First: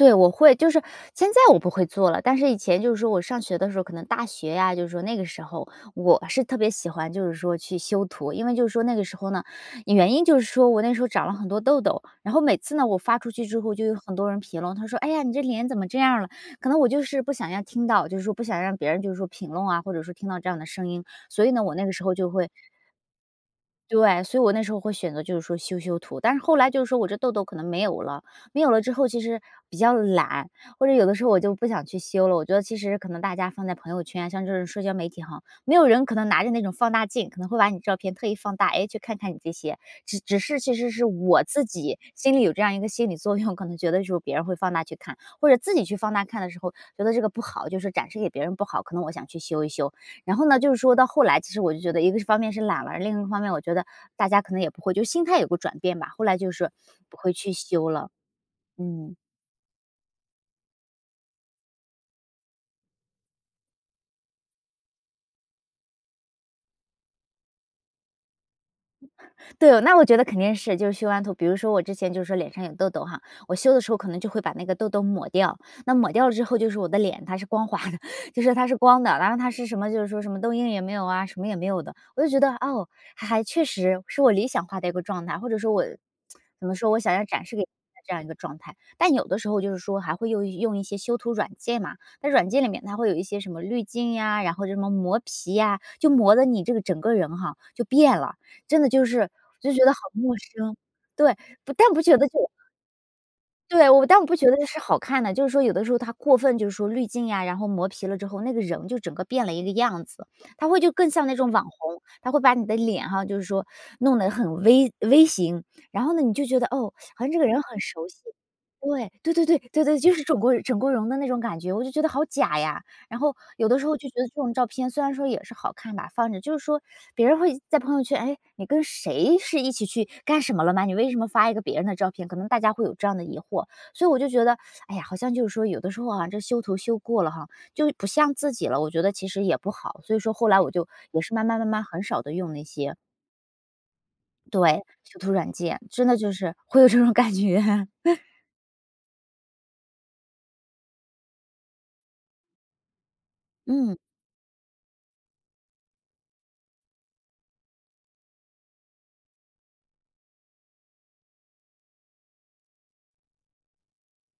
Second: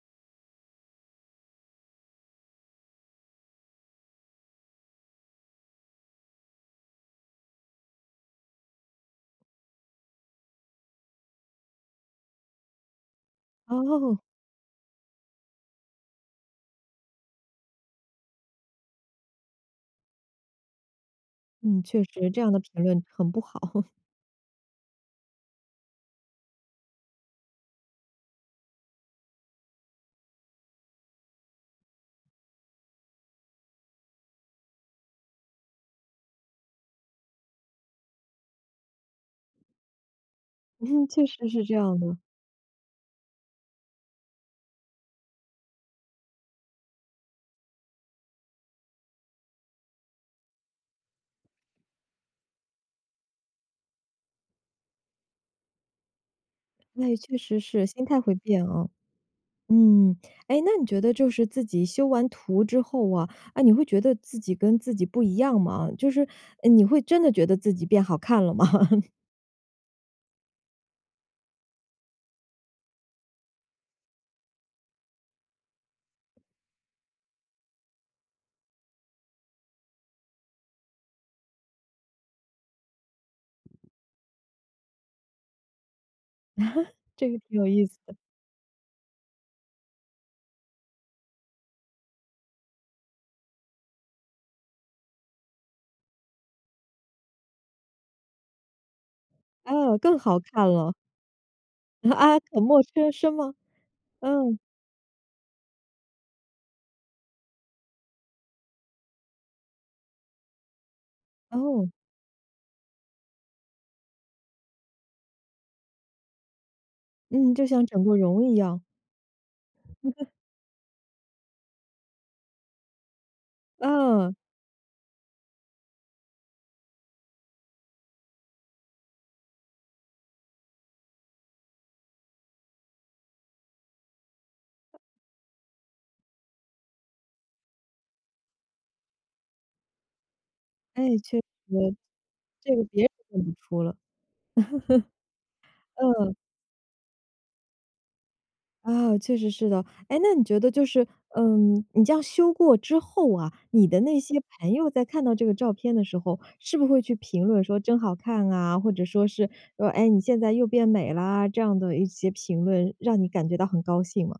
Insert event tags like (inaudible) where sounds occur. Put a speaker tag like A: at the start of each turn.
A: 对，我会。就是现在我不会做了，但是以前就是说我上学的时候，可能大学啊，就是说那个时候，我是特别喜欢就是说去修图。因为就是说那个时候呢，原因就是说我那时候长了很多痘痘，然后每次呢我发出去之后就有很
B: 哦。
A: 多人评论，他说：“哎呀，你这脸怎么这样儿了？”可能我就是不想要听到，就说不想让别人就说评论啊，或者说听到这样的声音。所以呢，我
B: 嗯，
A: 那个
B: 确
A: 时候就
B: 实，这
A: 会
B: 样的评论很不好。(laughs)
A: 对，所以我那时候会选择就是说修修图。但是后来就是说我这痘痘可能没有了，没有了之后其实比较懒，或者有的时候我就不想去修了。我觉得其实可能大家放在朋友圈，像这种社交媒体吼，没有人可能拿着那种放大镜，可能会把你的照片特意放大，诶，去看看你这些。只只是其实
B: 嗯，
A: 是
B: 确
A: 我
B: 实是
A: 自
B: 这样
A: 己
B: 的。
A: 心里有这样一个心理作用，可能觉得就是别人会放大去看，或者自己去放大看的时候觉得这个不好，就说展示给别人不好，可能我想去修一修。然后呢，就是说到后来其实我就觉得一个方面是懒了，另一方面我觉得，大家可能也不会就是心态有个转变吧，后来就是说
B: 那也
A: 不会
B: 确
A: 去
B: 实是，
A: 修
B: 心
A: 了，
B: 态会变哦。
A: 嗯。
B: 嗯，诶，那你觉得就是自己修完图之后啊，啊，你会觉得自己跟自己不一样吗？就是，呃，你会真的觉得自己变好看了吗？
A: (chuckles)
B: (laughs)
A: 对，那我觉得肯定是就是修完图比如说我之前就是说脸上有痘痘哈，我修的时候可能就会把那个痘痘抹掉，那抹掉了之后就是我的脸它是光滑的，就说它是光的，然后它是什么就是说什么痘印也没有啊，什么也没有的。我就觉得，哦，还还确实是我理想化的一个状态，或者说我，(tsk) 怎么说，
B: (chuckles)
A: 我想要
B: 这个
A: 展
B: 挺
A: 示给
B: 有
A: 别
B: 意
A: 人
B: 思
A: 的这
B: 的。
A: 样一个状态。但有的时候就是说还会用用一些修图软件嘛，在软件里面它会有一些什么滤镜呀，然后什么磨皮呀，就磨得你这个整个人哈，就变了，真的就是就觉得
B: 啊，
A: 好
B: 更
A: 陌
B: 好看
A: 生
B: 了。
A: 对，不但不觉得
B: 啊，
A: 就
B: 很陌生生吗？
A: 对，我但我不觉
B: 嗯。
A: 得是好看的，就是说有的时候它过分就是说滤镜呀，然后磨皮了之后，那个人就整个变了一个样子，他会就更像那种网
B: 哦。
A: 红。它会把你的脸哈，就是说弄得很 V V 型，然后呢，你就觉得，哦，(sucks teeth) 好像这个
B: 嗯，
A: 人
B: 就
A: 很
B: 像整
A: 熟
B: 过
A: 悉。
B: 容一样。
A: 对，对对对对对，就是
B: (laughs)
A: 整过容整过容的那种感觉，我就觉得好假呀。然后，有的时候就觉得
B: 嗯。
A: 这种照片虽然说也是好看吧，放着，就是说，别人会在朋友圈：“诶，你跟谁是一起去干什么了吗？你为什么发一个别人的照片？”可能大家会有这样的疑惑。所以我就觉得，哎呀，好像就是说有的时候啊，这修图修过了哈，就不像自己了，我觉得其实也不好。所以说后来我就
B: 哎，
A: 也是
B: 确实。
A: 慢慢慢慢很少地用那
B: 这个
A: 些。
B: 别人认不出了。
A: 对，修图软件，
B: (laughs)
A: 真的就
B: 嗯。
A: 是会有这种感觉。(laughs)
B: 啊，确实是的。诶，那你觉得就是，呃，你这样修过之后啊，你
A: 嗯。
B: 的那些朋友在看到这个照片的时候，是不是会去评论说“真好看啊”，或者说是说“哎，你现在又变美啦”这样的一些评论，让你感觉到很高兴吗？